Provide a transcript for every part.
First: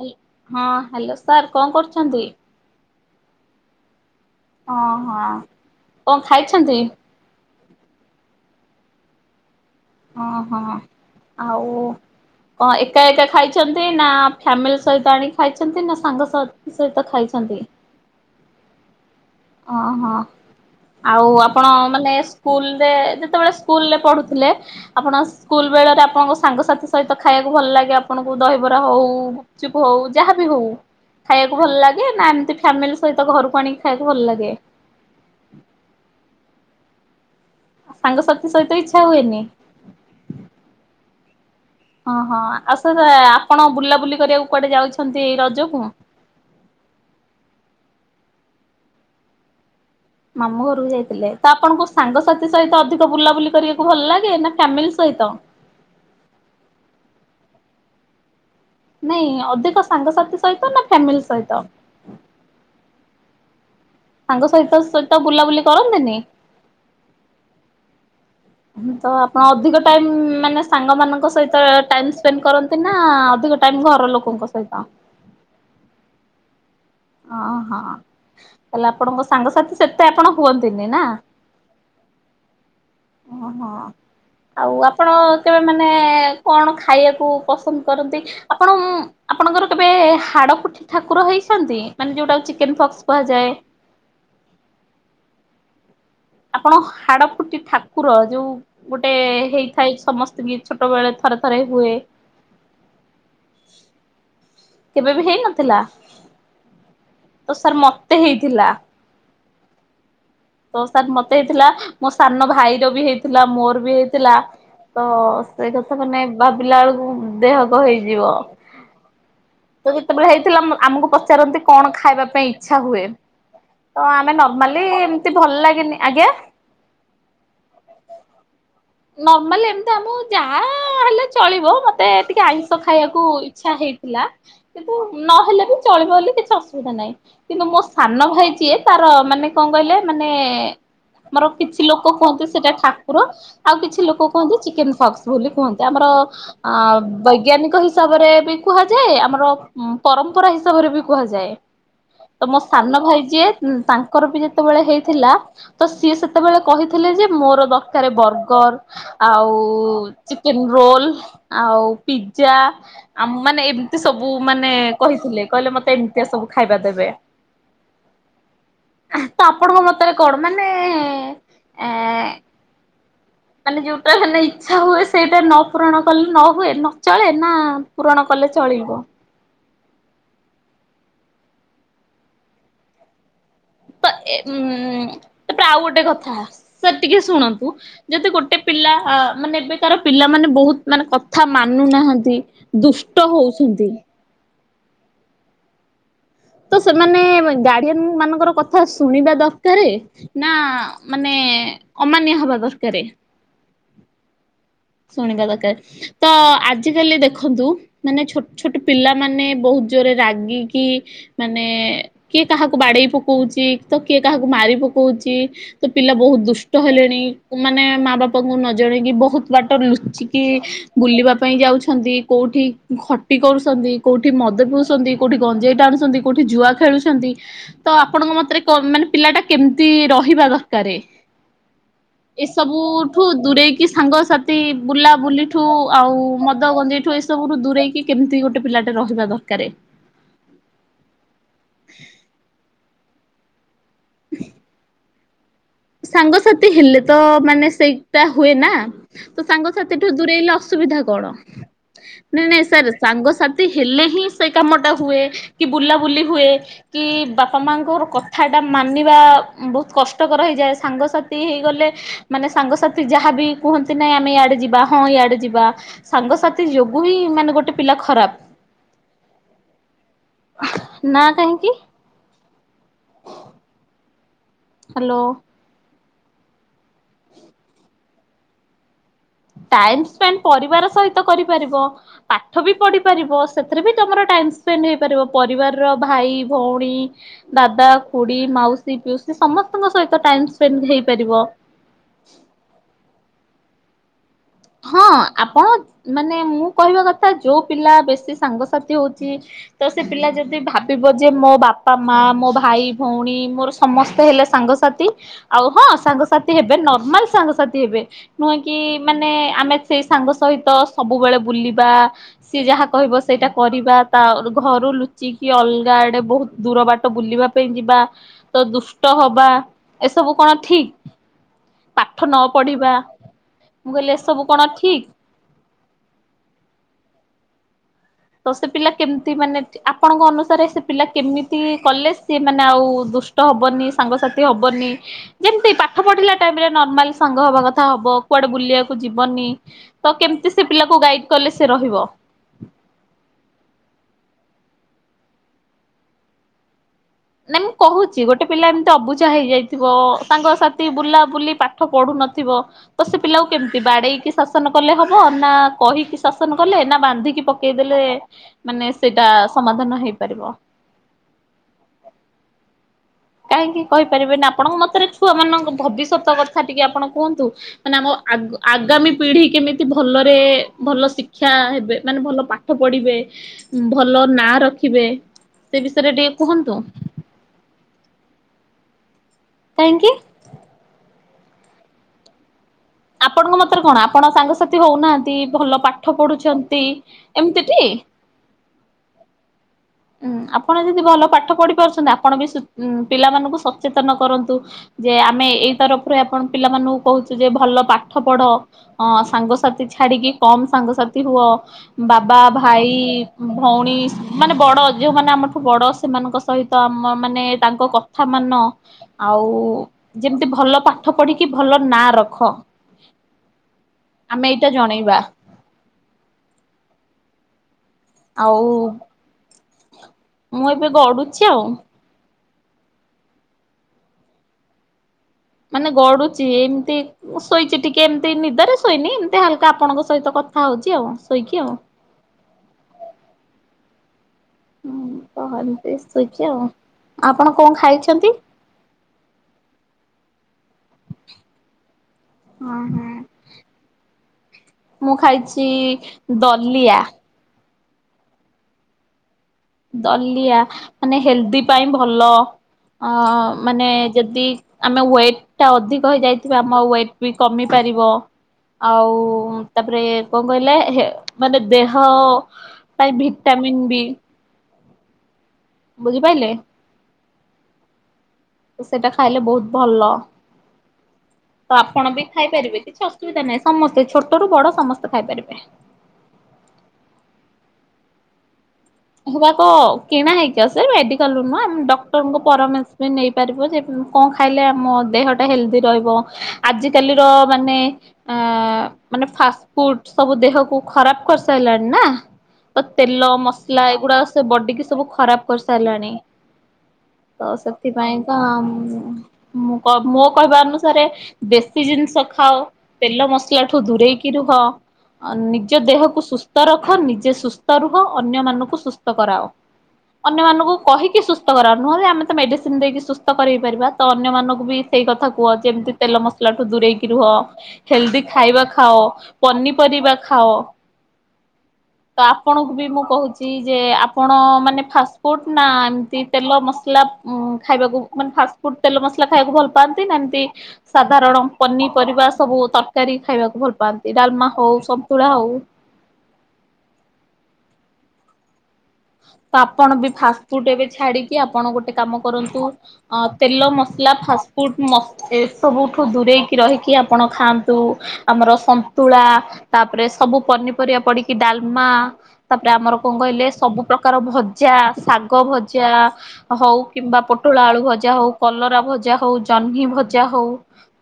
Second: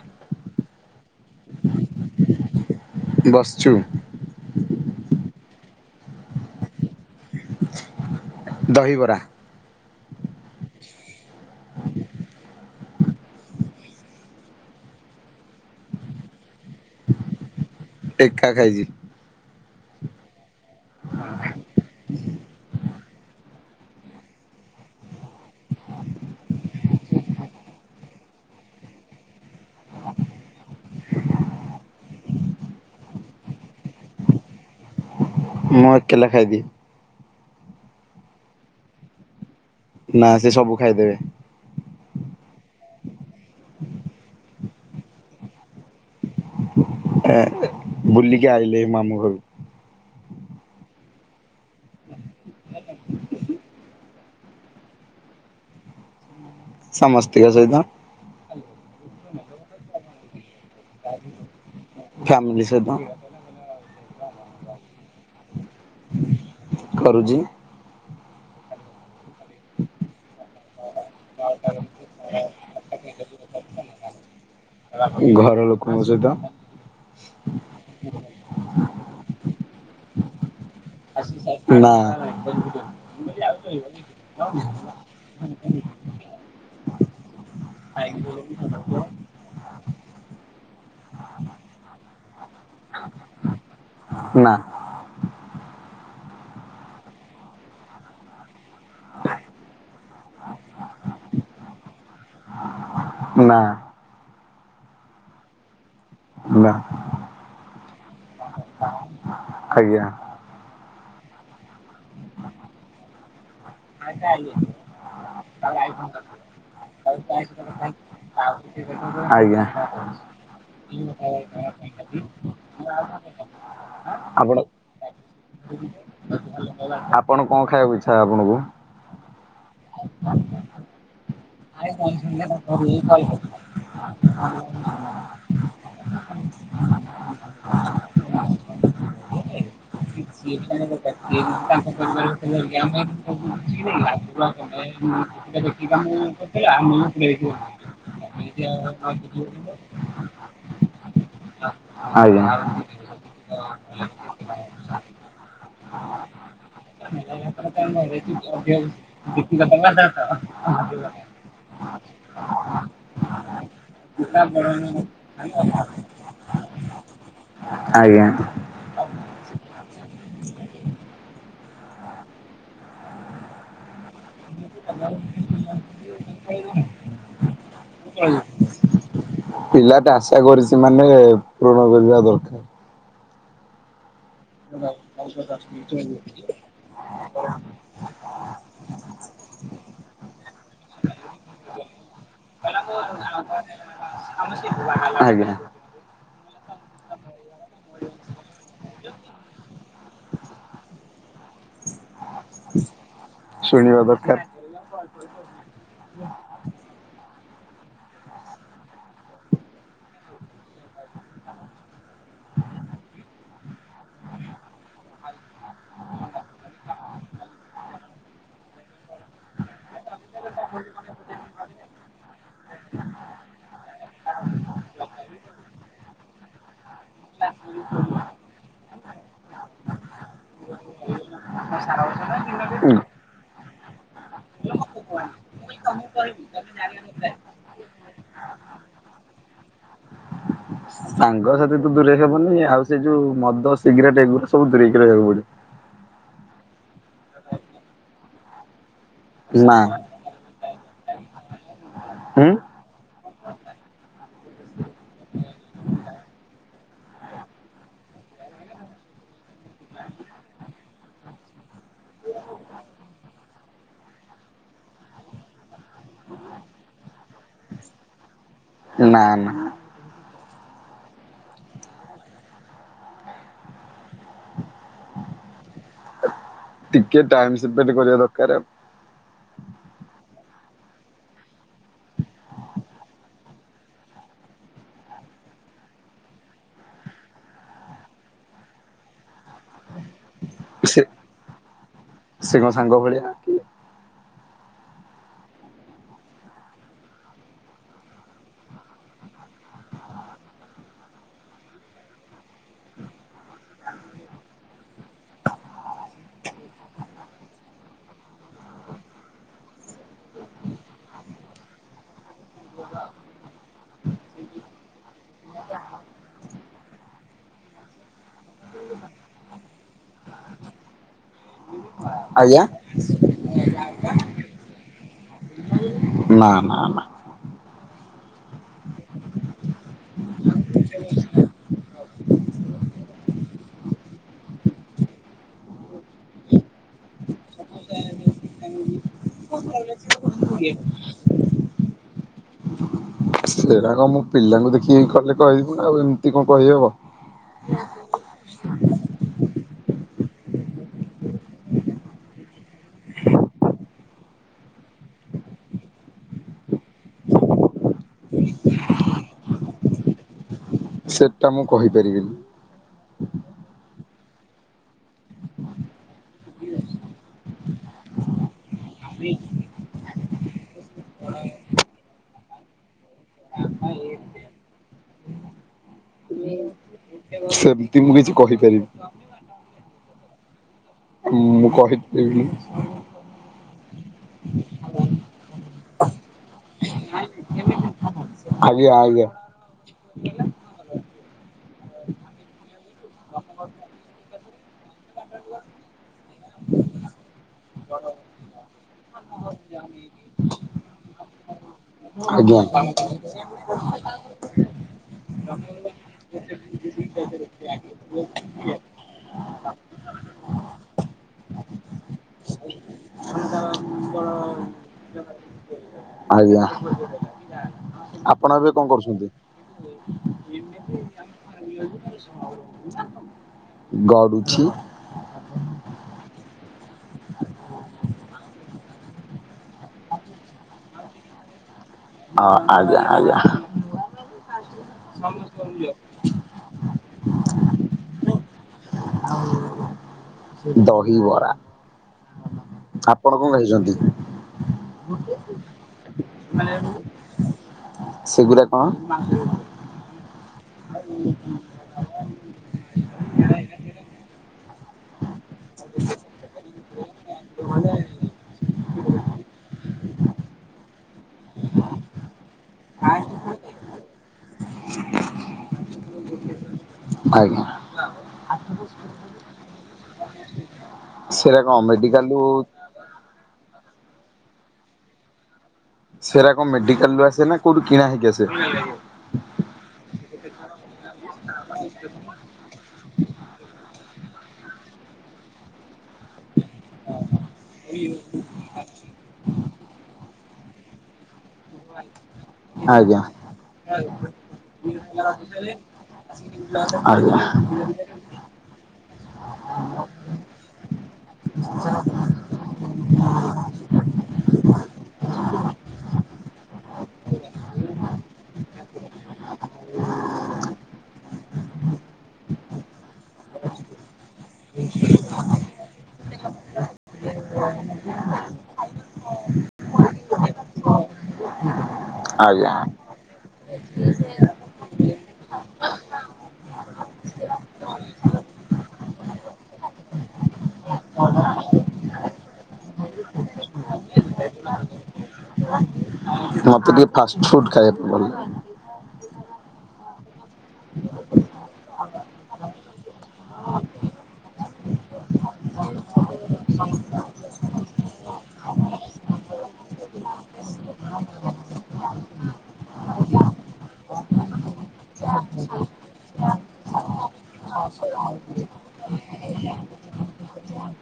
ହେ ହଁ hello sir କଣ କରୁଛନ୍ତି? ବସଛୁ। ଓହୋ କଣ ଖାଇଛନ୍ତି। ଦହିବରା। ଓହୋ ଆଉ। କଁ ଏକା ଏକା ଖାଇଛନ୍ତି ନା ଫ୍ୟାମିଲି ସହିତ ଆଣିକି ଖାଇଛନ୍ତି ନା ସାଙ୍ଗ ସହିତ। ସହିତ ଖାଇଛନ୍ତି। ଏକ ଖା ଖାଇଛି। ଓହୋ ଆଉ ଆପଣ ମାନେ। ସ୍କୁଲରେ ଯେତେବେଳେ ସ୍କୁଲରେ ପଢ଼ୁଥିଲେ। ଆପଣ ସ୍କୁଲ ବେଳରେ ଆପଣଙ୍କ ସାଙ୍ଗସାଥି ସହିତ ଖାଇବାକୁ ଭଲ ଲାଗେ ଆପଣଙ୍କୁ ଦହିବରା ହଉ। ଚୁପ ହଉ ଯାହାବି ହଉ। ଖାଇବାକୁ ଭଲ ଲାଗେ ନା ଏମିତି ଫ୍ୟାମିଲି ସହିତ ଘରକୁ ଆଣିକି ଖାଇବାକୁ ଭଲ ଲାଗେ। ମଁ କେଲାଖାଇ ଦିଏ। ସାଙ୍ଗସାଥି ସହିତ ଇଚ୍ଛା ହୁଏନି। ନା ସେ ସବୁ ଖାଇଦେବେ। ଓହଁ ଆଉ ସାର ଆପଣ ବୁଲାବୁଲି କରିବାକୁ କୁଆଡେ ଯାଉଛନ୍ତି ରଜକୁ। ଏ ବୁଲିକି ଆଇିଲି ମାମୁଁ ଘରୁ। ମାମୁଁ ଘରକୁ ଯାଇଥିଲେ ତ ଆପଣଙ୍କ ସାଙ୍ଗସାଥି ସହିତ ଅଧିକ ବୁଲାବୁଲି କରିବାକୁ ଭଲ ଲାଗେ ନା ଫ୍ୟାମିଲି ସହିତ। ସମସ୍ତଙ୍କ ସହିତ। ନାଇଁ ଅଧିକ ସାଙ୍ଗସାଥି ସହିତ ନା ଫ୍ୟାମିଲି ସହିତ। ଫ୍ୟାମିଲି ସହିତ। ସାଙ୍ଗ ସହିତ ତ ବୁଲାବୁଲି କରନ୍ତିନି। କରୁଛି। ହଁ ତ। ଅଧିକ ଟାଇମ ମାନେ ସାଙ୍ଗମାନଙ୍କ ସହିତ ଟାଇମ୍ ସ୍ପେଣ୍ଡ କରନ୍ତି ନା ଅଧିକ ଟାଇମ୍ ଘର ଲୋକଙ୍କ ସୋ। ଘର ଲୋକଙ୍କ ସହିତ। ଓହଁ ତାହଲେ ଆପଣଙ୍କ ସାଙ୍ଗସାଥି ସେତେ ଆପଣ ହୁଅନ୍ତିନି ନା? ଓହୋ ନା ଆଉ ଆପଣ କେବେ ମାନେ କଣ ଖାଇବାକୁ ପସନ୍ଦ କରନ୍ତି ଆପଣ ଆପଣଙ୍କର କେବେ ହାଡ଼ଫୁଟି ଠାକୁର ହେଇଛନ୍ତି ମାନେ ଯେଉଁଟା ଚିକେନ ଫକ୍ସ କୁହାଯାଏ। ନା। ଆପଣ ହାଡ ଫୁଟି ଠାକୁର ଯୋଉ ଗୋଟେ ହେଇଥାଏ ସମସ୍ତେ ବି ଛୋଟ ବେଳେ ଥରେ ଥରେ ହୁଏ। ନା। କେବେ ବି ହେଇନଥିଲା ନା ତ ସାର୍ ମତେ ହେଇଥିଲା। ଆଜ୍ଞା। ତ ସାର୍ ମତେ ହେଇଥିଲା, ମୋ ସାନ ଭାଇର ବି ହେଇଥିଲା। ମୋର ବି ହେଇଥିଲା, ତ ସେ କଥା ମାନେ ଭାବିଲା ଅଳକୁ ଦେହ କଣ ହେଇଯିବ? ଆଜ୍ଞା। ତ ଯେତେବେଳେ ହେଇଥିଲା, ମ ଆମକୁ ପଚାରନ୍ତି, କଣ ଖାଇବା ପାଇଁ ଇଚ୍ଛା ହୁଏ? ତ ଆମେ ଆପଣ ନର୍ମାଲି ଏମିତି ଭଲ ଲାଗେନି, ଆଗ୍ୟା! ଆପଣ କଣ ଖାଇବାକୁ ଇଚ୍ଛା ହବ ହବ। ନର୍ମାଲ ଏମିତି ଆମକୁ ଯାହା ହେଲେ ଚ ଚଳିବ ମତେ ଟିକେ ଆଇଁଷ ଖାଇଆକୁ ଇଚ୍ଛା ହେଇଥିଲା, କିନ୍ତୁ ନହେଲେ ବି ଚଳିବ ବଲି କିଛି ଅସୁ ଅସୁବିଧା ନାହିଁ। କିନ୍ତୁ ମୋ ସାନ ଭାଇ ଯିଏ, ତାର ମାନେ କଣ କହିଲେ ମାନେ-ଏ ଆମର କିଛି ଲୋକ କୁହନ୍ତି, ସେଇଟା ଠାକୁର ଆଉ କିଛି ଲୋକ କୁହନ୍ତି, ଚିକେନ ଫକ୍ସ ବୋଲି କୁହନ୍ତି। ଆମର ଅଁ ବୈଜ୍ଞାନିକ ହିସାବରେ ବି କୁହାଯାଏ। ଆମର ପରମ୍ପରା ହିସାବରେ ବି କୁହାଯାଏ। ଆଜ୍ଞା ତ ମୋ ସାନ ଭାଇ ଯିଏ, ତାଙ୍କର ବି ଯେତେବେଳେ ହେଇଥିଲା। ତ ସିଏ ସେତ୍ ସେତେବେଳେ କହିଥିଲେ ଯେ, ମୋର ଦରକାର ବର୍ଗର, ଆଉ-ଉ ଚିକେନ୍ ରୋଲ୍, ଆଉ ପିଜ୍ଜା ଆମ ମାନେ ଏମିତି ସବୁ ମାନେ କହିଥିଲେ, କହିଲେ ମତେ ଏମିତିଆ ସବୁ ଖାଇବା ଦେବେ। ଆଜ୍ଞା। ତ ଆପଣଙ୍କ ମତରେ କଣ? ମାନେ ଏ-ଏଁ ମାନେ ଯେଉଁଟା ମାନେ ଇଚ୍ଛା ହୁଏ, ସେଇଟା ନ ପୂରଣ କଲେ ନ ହୁଏ, ନ ଚଳେ! ନା, ପୂରଣ କଲେ ଚଳିବ। ପିଲାଟା ଆଶା କରିଛି ମାନେ, ପୂରଣ କରିବା ଦରକାର। ତ ଏ ଉଁ [unintelligible] ସେତିକି ଶୁଣନ୍ତୁ। ଯଦି ଗୋଟେ ପିଲା-ଆ ମାନେ, ଏବେକାର ପିଲା ମାନେ ବହୁତ ମାନେ, କଥା ମାନୁନାହାଁନ୍ତି। ଦୁଷ୍ଟ ହଉସନ୍ତି। ଆଜ୍ଞା। ତ, ସେମାନେ-ଏ ଗାଢିଏନ୍ ମାନଙ୍କର କଥା ଶୁଣିବା ଦରକାରେ ନାଁ, ମାନେ ଅମାନୀୟା ହବା ଦରକାରେ। ଶୁଣିବା ଦରକାର। ଶୁଣିବା ଦରକାର। ତ ଆଜିକାଲି ଦେଖନ୍ତୁ ମାନେ ଛୋଟ ଛୋଟ ପିଲାମାନେ ବହୁତ ଜୋରେ ରାଗିକି ମାନେ କିଏ କାହାକୁ ବାଡେଇ ପକଉଚି? ତ, କିଏ କାହାକୁ ମାରି ପକଉଚି? ତ, ପିଲା ବହୁତ ଦୁଷ୍ଟ ହେଲେଣି। ମାନେ, ମା ବାପାଙ୍କୁ ନ ଜଣେଇକି ବ ବାଟ ଲୁଚିକି ବୁଲିବା ପାଇଁ ଯାଉଛନ୍ତି, କୋଉଠି ଖଟି କରୁସନ୍ତି। କୋଉଠି ମଦ ପିଉସନ୍ତି, କୋଉଠି ଗଞ୍ଜେଇ ଟାଣୁସନ୍ତି, କୋଉଠି ଜୁଆ ଖେଳୁଛ ଚନ୍ତି। ତ ଆପଣଙ୍କ ମତରେ କ ମାନେ, ପିଲା ଟା କେମିତି ରହିବା ଦରକାରେ? ଏ ସବୁଠୁ ଦୂରେଇକି ସାଙ୍ଗସାଥ୍ ତି ବୁଲା ବୁଲିଠୁ ଆଉ ମଦ, ଗଞ୍ଜେଇଠୁ ଏ ସବୁଠୁ ଦୂରେଇକି କେମିତି ଗୋଟେ ପିଲାଟେ ରହିବା ଦରକାରେ। ସାଙ୍ଗସାଥିଠୁ ଦୂରେଇ ହବନି। ଆଉ ସେ ଯୋଉ ମଦ ସେ ସିଗ୍ରେଟ୍ ଏଗୁରା ସବୁୂ ଦୂରେଇକି ରହିବାକୁ ପଡିବ। ସାଙ୍ଗସାଥି ହେଲେ ତ, ମାନେ ସେଇଟା ହୁଏ ନା! ତ ନା ସାଙ୍ଗସାଥିଠୁ ଦୂରେଇଲେ ଅସୁବିଧା କଣ? ନାଇଁ ହୁଁ ନାଇଁ ସାର୍ ସାଙ୍ଗସାଥି ହେଲେ ହିଁ, ସେ କାମଟା ହୁଏ। କି ବୁଲାବୁଲି ହୁଏ? କି-ଇ ବାପା ମାଆଙ୍କର କଥାଟା ମାନିବା ବହୁତ କଷ୍ଟ। ଙ୍କ ର ହେଇଯାଏ। ସାଙ୍ଗସାଥି ହେଇଗଲେ ମାନେ ସାଙ୍ଗସାଥି ଯାହାବି କୁହନ୍ତି ନାଇ ଆମେ ଇଆଡେ ଯିବା ହଁ ଇଆଡେ ଯିବା। ସାଙ୍ଗସାଥି ଯୋଗୁ ହିଁ ମାନେ ଗୋଟେ ପିଲା ଖରାପ୍। ନା ନା। ନା କାହିଁକି? ହାଲୋ। ଟିକେ ଟାଇମ୍ ସେପେଣ୍ଡ କରିବା ଦରକାର। ଟାଇମ ସ୍ପେଣ୍ଡ ପରିବାର ସହିତ କରିପାରିବ। ପାଠ ବି ପଢି ପାରିବ ସେଥିରେ ବି ତମର ଟାଇମ୍ ସ୍ପେଣ୍ଡ ହେଇପାରିବ ପରିବାର୍ର ଭାଇ ଭୋଉଣୀ ଦାଦା ଖୁଡି ମାଉସୀ ପିଉସୀ ସମସ୍ତଙ୍କ ସହିତ ଟାଇମ୍ ସ୍ପେଣ୍ଡ ସେ ହେଇପାରିବ। ସେ କଣ ସାଙ୍ଗ ଭଳିଆ ନା ହଁ ଆପଣ ମାନେ ମୁଁ କହିବା କଥା ଯୋଉ ପିଲା ବେଶୀ ସାଙ୍ଗସାଥି ହଉଛି। ତ ସେ ପିଲା ଯଦି ଭାବିବ ଯେ ମୋ ବାପା ମା ମୋ ଭାଇ, ଭୋଉଣୀ ମୋର ସମସ୍ତେ ହେଲେ ସାଙ୍ଗସାଥି ଆଉ ହଁ ସାଙ୍ଗସାଥି ହେବେ ନର୍ମାଲ ସାଙ୍ଗସାଥି। ସିଏହେବେ ନୁହେଁ କି ମାନେ ଆମେ ସେଇ ସାଙ୍ଗ ସହିତ ସବୁବେଳେ ବୁଲିବା। ସିଏ ଯାହା କହିବ ସେଇଟା କରିବା ତା ଘରୁ ଲୁଚିକି ଅଲ୍ଗା ଆଡେ ବୋହୁତ୍ ଦୂର ବାଟ ବୁଲିବା। ପାଇଁ ଯିବା ତ ଦୁଷ୍ଟ ହବା ଏସବୁ କଣ ଠିକ୍? ପାଠ ନ ଆଜ୍ଞା ପଢିବା ମୁଁ କହିଲି ଏସବୁ କଣ ଠିକ୍? ମା ମା ମା। ତ ସେ ପିଲା କେମ୍ତି ମାନେ ଆପଣଙ୍କ ଅନୁସାରେ ସେ ପିଲା କେମିତି କଲେ ସିଏ ମାନେ ଆଉ ଦୁ ଷ୍ଟ ହବନି ସାଙ୍ଗସାଥି ହବନି। ଯେମ୍ତି ପାଠ ପଢିଲା ଟାଇମ୍ ରେ ନର୍ମାଲ ସାଙ୍ଗ ହବା କଥା ହବ କୁଆଡେ ବୁଲିବା କୁ ଯିବନି ତ କେମ୍ତି ସେ ପିଲାକୁ ଗାଇଡ୍ କଲେ ସେ ରହିବ। ସେରାକ ମୁଁ ପିଲାଙ୍କୁ ଦେଖିକି କଲେ କହିବୁ ନାଁ ଆଉ ଏମ୍ତି କଣ କହିହବ। ନା ମୁଁ କହୁ ଚି ଗୋଟେ ପିଲା ଏମ୍ତି ଅବୁଝା ହେଇଯାଇଥିବ ସାଙ୍ଗ ସାଥି ବୁଲା ବୁଲି ପାଠ ପଢୁ ନଥିବ। ତ ସେ ପିଲାକୁ କେମ୍ତି ବାଡେଇକି ଶାସନ କଲେ ହବ ନା କହିକି ଶାସନ କଲେ ନା ବାନ୍ଧିକି ପ କେଇଦେଲେ ମାନେ ସେଇଟା ସମାଧାନ ହେଇପାରିବ। ସେଟା ମୁଁ କହିପାରିବିନି। କାହିଁକି କହିପାରିବେନି ଆପଣଙ୍କ ମତରେ ଛୁଆମାନାନଙ୍କ ଭବିଷ୍ୟତ କଥା ଟିକେ ଆପଣ କୁହନ୍ତୁ? ମାନେ ଆମ ଆଗ ଆଗାମୀ ପିଢି କେମିତି ଭଲରେ ଭଲ ଶିକ୍ଷା ହେବେ। ମାନେ ଭଲ ପାଠ ଠ ପଢିବେ ଭଲ ନା ରଖିବେ ସେ ବିଷୟରେ ଟିକେ କୁହନ୍ତୁ? ସେମ୍ତି ମୁଁ କିଛି କହି ପାରି କାହିଁକି। ମୁଁ କହି ଦେବି ଆପଣଙ୍କ ମତରେ କଣ ଆପଣ ସାଙ୍ଗସାଥି ହଉନାହାନ୍ତି ଭଲ ପାଠ ପଢୁଛନ୍ତି ଏମ୍ତି ଟି। ଆଜ୍ଞା ଆଜ୍ଞା। ଉୁଁ ଆପଣ ଯଦି ଭଲ ପାଠ ପଢି ପାରୁଛନ୍ତି ଆପଣ ବିଁ ପିଲାମାନଙ୍କୁ ସ ସଚେତନ କରନ୍ତୁ ଯେ ଆମେ ଏଇ ତରଫରୁ ଆପଣ ପିଲାମାନଙ୍କୁ କହୁଛୁ ଯେ ଭଲ ପାଠ ପଢ। ଅ ସାଙ୍ଗସାଥି ଛାଡ଼ିକି କମ୍ ସାଙ୍ଗସାଥି ହୁଅ ବାବା ଭାଇ ଭଉଣୀ ମାନେ ବଡ଼ ଯୋଉମାନେ ଆମଠୁ ବଡ଼ ସେମାନଙ୍କ ସହିତ ଆମ ମାନେ ତାଙ୍କ କଥା ମାନ। ଆଉ ଯେମ୍ତି ଭଲ ପାଠ ପଢିକି ଭଲ ନାଁ ର ଖ ଆମେ ଏଇଟା ଜଣେଇବା। ଆଜ୍ଞା ଆପଣ ଆଉ ଏବେ କଁ କରୁଛନ୍ତି। ମୁଁ ଏବେ ଗଡୁଛି ଆଉ। [inaudible] ଗଡୁଛି। ମାନେ ଗଡ଼ୁଛି ଏମିତି ମୁଁ ଶୋଇଛି ଟିକେ ଏମତି ନିଦରେ ଶୋଇନି ଏମିତି ହାଲକା ଆପଣଙ୍କ ସହିତ କଥା ହଉଛି ଆଉ ଶୋଇକି ଆଉ। ହ ଆଜ୍ଞା ଆଜ୍ଞା। ହୁଁ କହନ୍ତି ଶୋଇଛି ଆଉ ଆପଣ କଣ ଖାଇଛନ୍ତି? ଆଉ ଦହି ବରା। ଓଁ ହଁ ଖାଇଛନ୍ତି? ମୁଁ ଖାଇଛି ଦଲିଆ। ସେଗୁରା କଣ? ଦଲିଆ ମାନେ ହେଲ୍ଦି ପାଇଁ ଭଲ। ଅ ମାନେ ଯଦି ଆମେ ୱେଟ ଟା ଅଧିକ ହେଇଯାଇଥିବା ଆମ ଆଉ ୱେଟ ବି କମି ପାରିବ। ଆଉ ତାପରେ କଣ କହିଲେ ହେ ମାନେ ଦେହ ପାଇଁ ଭିଟାମନ୍ ବି। ବୁଝିପାଇଲେ? ଆଜ୍ଞା। ତ ସେଇଟା ଖାଇଲେ ବହୁତ ଭଲ। ସେରା ତ କଣ ଆପଣ ବି ମେଡିକାଲରୁ ଖାଇପାରିବେ କିଛି ଅସୁବିଧା ନାହିଁ ସମସ୍ତେ ଛୋଟରୁୁ ବଡ଼ ସମସ୍ତେ ଖାଇପାରିବେ। ସେରା କଣ ମେଡିକାଲ୍ ରୁ ଆସେ ନା କୋଉଠୁ କିଣା ହେଇକି ଆସେ। ହେରାକ କିଣା ହେଇକି ଆସେ ମେଡିକାଲ୍ରୁ ନୁହଁ ଆମେ ଡ଼କ୍ଟର ପରାମର୍ଶ ବି ନେଇ ପାରିବ ଯେ କଣ ଖାଇଲେ ଆମ ଦେହଟା ହେଲ୍ଦି ରହିବ। ଆଜିକାଲିର ମାନେ ମାନେ ଫାଷ୍ଟଫୁଡ଼ ସବୁ ଦେହକୁ ଖରାପ କରିସାରିଲାଣି ନାଁ ତ ଆଜ୍ଞା। ତେଲ ମସ ଲା ଏଗୁଡ଼ା ସେ ବଡିିକୁ ସବୁ ଖରାପ୍ କରିସାରିଲାଣି। ଆଜ୍ଞା। ତ ସେଥିପାଇଁ ତ ମୁଁ ମୋ କହିବା ଅନୁସାରେ ବେଶୀ ଜିନିଷ ଖାଅ ତେଲ ମସଲା ଠୁ ଦୂରେଇକି ରୁହ ନିଜ ଦେହକୁ ସୁସ୍ଥ ରଖ ନିଜେ ସୁସ୍ଥ ରୁହ ଅ ଅନ୍ୟମାନଙ୍କୁ ସୁସ୍ଥ କରାଅ ଅନ୍ୟମାନଙ୍କୁ କହିିକି ସୁ ସୁସ୍ଥ କରାଅ ନୁହଁବି ଆମେ ତ ମେଡ଼ିସିନ୍ ଦେଇକି ସୁସ୍ଥ କରାଇ ପାରିବା ତ ଅନ୍ୟମାନଙ୍କୁ ବି ସେଇ କଥା କୁହ ଯେମତି ତେଲ ମସଲା ଠୁ ଦୂରେଇକି ରୁହ। ହେଲ୍ଦି ଖାଇବା ଖାଅ ପନିପରିବା ଖାଅ। ତ ଆଜ୍ଞା ଆପଣଙ୍କୁ ବି ମୁଁ କହୁଚି ଯେ ଆପଣ ମାନେ ଫାଷ୍ଟ ଫୁଟ୍ ନା ଏମିତି ତେଲ ମସଲା ଖାଇବାକୁ ମାନେ ଫାଷ୍ଟ୍ ଫୁଟ୍ ତେଲ ମସଲା ଖାଇବାକୁ ଭଲ ପାଆନ୍ତି ନା ଏମିତି ସାଧାରଣ ପନିପରିବା ସବୁ ତରକାରୀ ଖାଇବାକୁ ଭଲ ପାଆନ୍ତି ଡ଼ାଲମା ହଉ ସନ୍ତୁଳା ହଉ। ମତେ ଟିକେ ଫାଷ୍ଟ ଫୁଡ୍ ଖାଇବାକୁ ଭଲ ଲାଗେ। ତ ଆପଣ ବି ଫାଷ୍ଟ ଫୁଡ ଏବେ ଛାଡିକି ଆପଣ ଗୋଟେ କାମ କରନ୍ତୁ ଅ ତେଲ ମସଲା ଫାଷ୍ଟ ଫୁଡ୍ ମ ଏସବୁଠୁ ଦୂରେଇକି ରହିକି ଆପଣ ଖାଆନ୍ତୁ ଆମର ସନ୍ତୁଳା ତାପରେ ସବୁ ପନିପରିବା ପଡିକି ଡାଲମା ତାପରେ ଆମର କଣ କହିଲେ ସବୁ ପ୍ରକାର ଭଜା ଶାଗ ଭଜା ହଉ କିମ୍ବା ପୋଟଳ ଆଳୁ ଭଜା ହଉ କଲରା ଭଜା ହଉ ଜହ୍ନି ଭଜା ହଉ।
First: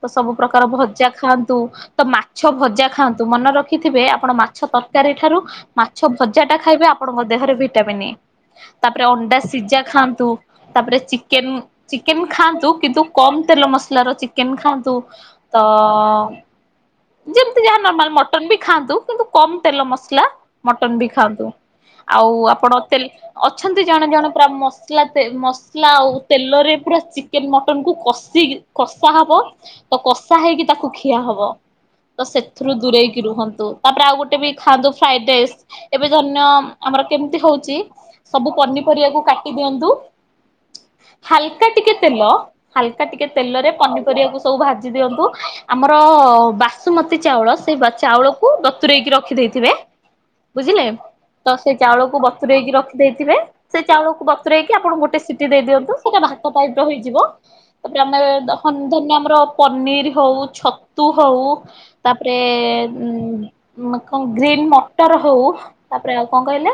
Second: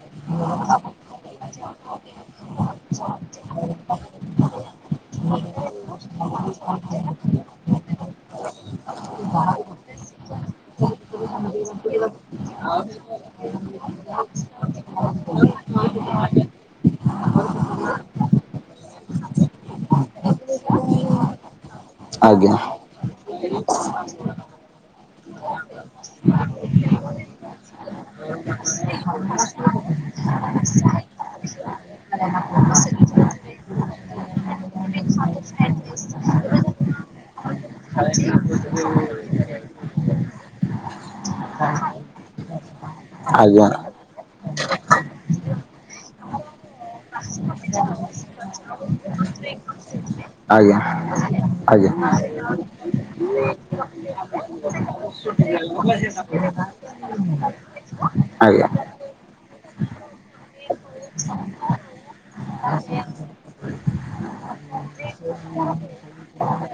ତ ସବୁ ପ୍ରକାର ଭଜା ଖାଆନ୍ତୁ। ତ ମାଛ ଭଜା ଖାଆନ୍ତୁ ମନେ ରଖିଥିବେ ଆପଣ ମାଛ ତରକାରୀ ଠାରୁ ମାଛ ଭଜା ଟା ଖାଇବେ ଆପଣଙ୍କ ଦେହରେ ଭିଟାମନ୍ ତାପରେ ଅଣ୍ଡା ସିଝା ଖାଆନ୍ତୁ। ତାପରେ ଚିକେନ ଚିକେନ ଖାଆନ୍ତୁ କିନ୍ତୁ କମ ତେଲ ମସଲା ର ଚିକେନ ଖାଆନ୍ତୁ। ତ ଅ। ଯେମତି ଯାହା ନର୍ମାଲ ମଟନ୍ ବି ଖାଆନ୍ତୁ କିନ୍ତୁ କମ ତେଲ ମସଲା ମଟନ୍ ବି ଖାଆନ୍ତୁ। ଆଉ ଆଜ୍ଞା ଆପଣ ତେଲ୍ ଅଛନ୍ତି ଜଣେ ଜଣେ ପୁରା ମସଲା ତେଲ୍ ମସଲା ଆଉ ତେଲରେ ପୁରା ଚିକେନ ମଟନ କୁ କଷିିକି କଷା ହବ ତ କଷା ହେଇକି ତାକୁ ଖିଆ ହବ। ତ ସେଥିରୁ ଦୂରେଇକି ରୁହନ୍ତୁ ତାପରେ ଆଉ ଗୋଟେ ବି ଖାଆନ୍ତୁ ଫ୍ରାଇଡ ରାଇସ୍। ଏବେ ଧରିନିଅ ଆମର କେମିତି ହଉଛି ସବୁ ପନିପରିବାକୁ କାଟି ଦିଅନ୍ତୁ। ହାଲକା ଟିକେ ତେଲ ହାଲକା ଟିକେ ଆଜ୍ଞା ତେଲରେ ପନି ପରିବାକୁ ସବୁ ଭାଜି ଦିଅନ୍ତୁ ଆମର ବାସୁମତୀ ଚାଉଳ ସେଇ ବା ଚାଉଳ କୁ [inaudible] ଆଜ୍ଞା ବୁଝିଲେ ତ ଆଜ୍ଞା। ସେ ଆଜ୍ଞା ଚାଉଳକୁ ବ ରଖିଦେଇଥିବେ ସେ ଚାଉଳକୁ ବତୁରେଇକି ଆପଣ ଗୋଟେ ସିଟି ଦେଇ ଦିଅନ୍ତୁ ସେଇଟା ଭାତ ପାଇଁ ରହିଯିବ। ଜମାରେ ଜ ଆଜ୍ଞା ଧନ୍ ଧର୍ ନିଅ ଆମର ପନିର ହଉ ଛତୁ ହଉ। ତାପରେ ଉଁ କଣ ଗ୍ରୀନ୍ ମଟର ହଉ ତାପରେ ଆଉ କଣ କହିଲେ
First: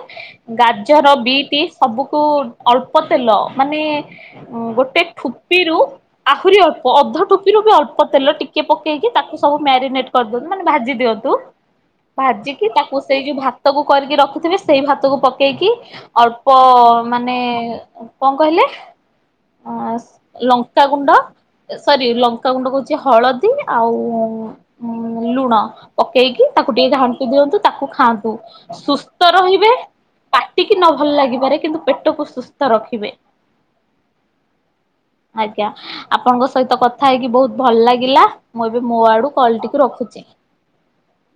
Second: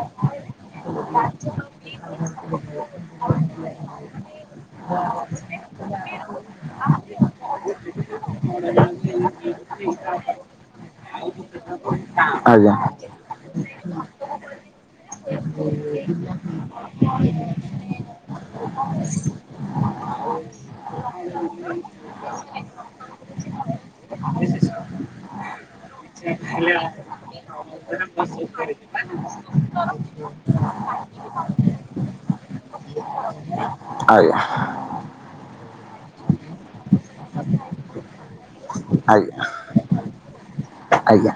ଗାଜର ବିଟି ସବୁକୁ ଅଳ୍ପ ତେଲ ମାନେ ଉଁ ଗୋଟେ ଠୁପିରୁ ଆହୁରି ଅଳ୍ପ ଅଧ ଟୋପିରୁ ବି ଅଳ୍ପ ତେଲ ଟିକେ ପକେଇକି ତାକୁ ସବୁ ମ୍ୟାରିନେଟ କରିଦିଅନ୍ତୁ ମାନେ ଭାଜି ଦିଅନ୍ତୁ। ଭାଜିକି ତାକୁ ସେଇ ଯୋଉ ଭାତ କୁ କରିକି ରଖିଥିବେ ସେଇ ଭାତକୁ ପକ୍ ପକେଇକି ଅଳ୍ପ ମାନେ କଣ କହିଲେ ଅ ଲଙ୍କାଗୁଣ୍ଡ ସରି ଲଙ୍କାଗୁଣ୍ଡ କହୁଛି ହଳଦୀ ଆଉ ଉଁ ଲୁଣ ପକେଇକି ତାକୁ ଟିକେ ଘାଣ୍ଟି ଦିଅନ୍ତୁ ତାକୁ ଖାଆନ୍ତୁ। ସୁସ୍ଥ ରହିବେ ପାଟିକି ନ ଭଲ ଲାଗିପାରେ କିନ୍ତୁ ପେଟକୁ ସୁସ୍ଥ ରଖିବେ। ଆଜ୍ଞା। ଆଜ୍ଞା। ଆପଣଙ୍କ ସହିତ କଥା ହେଇକି ବହୁତ ଭଲ ଲାଗିଲା ମୁଁ ଏବେ ମୋ ଆଜ୍ଞା ଆଡୁ କଲ ଟିକୁ ରଖୁଛି। ଆଜ୍ଞା।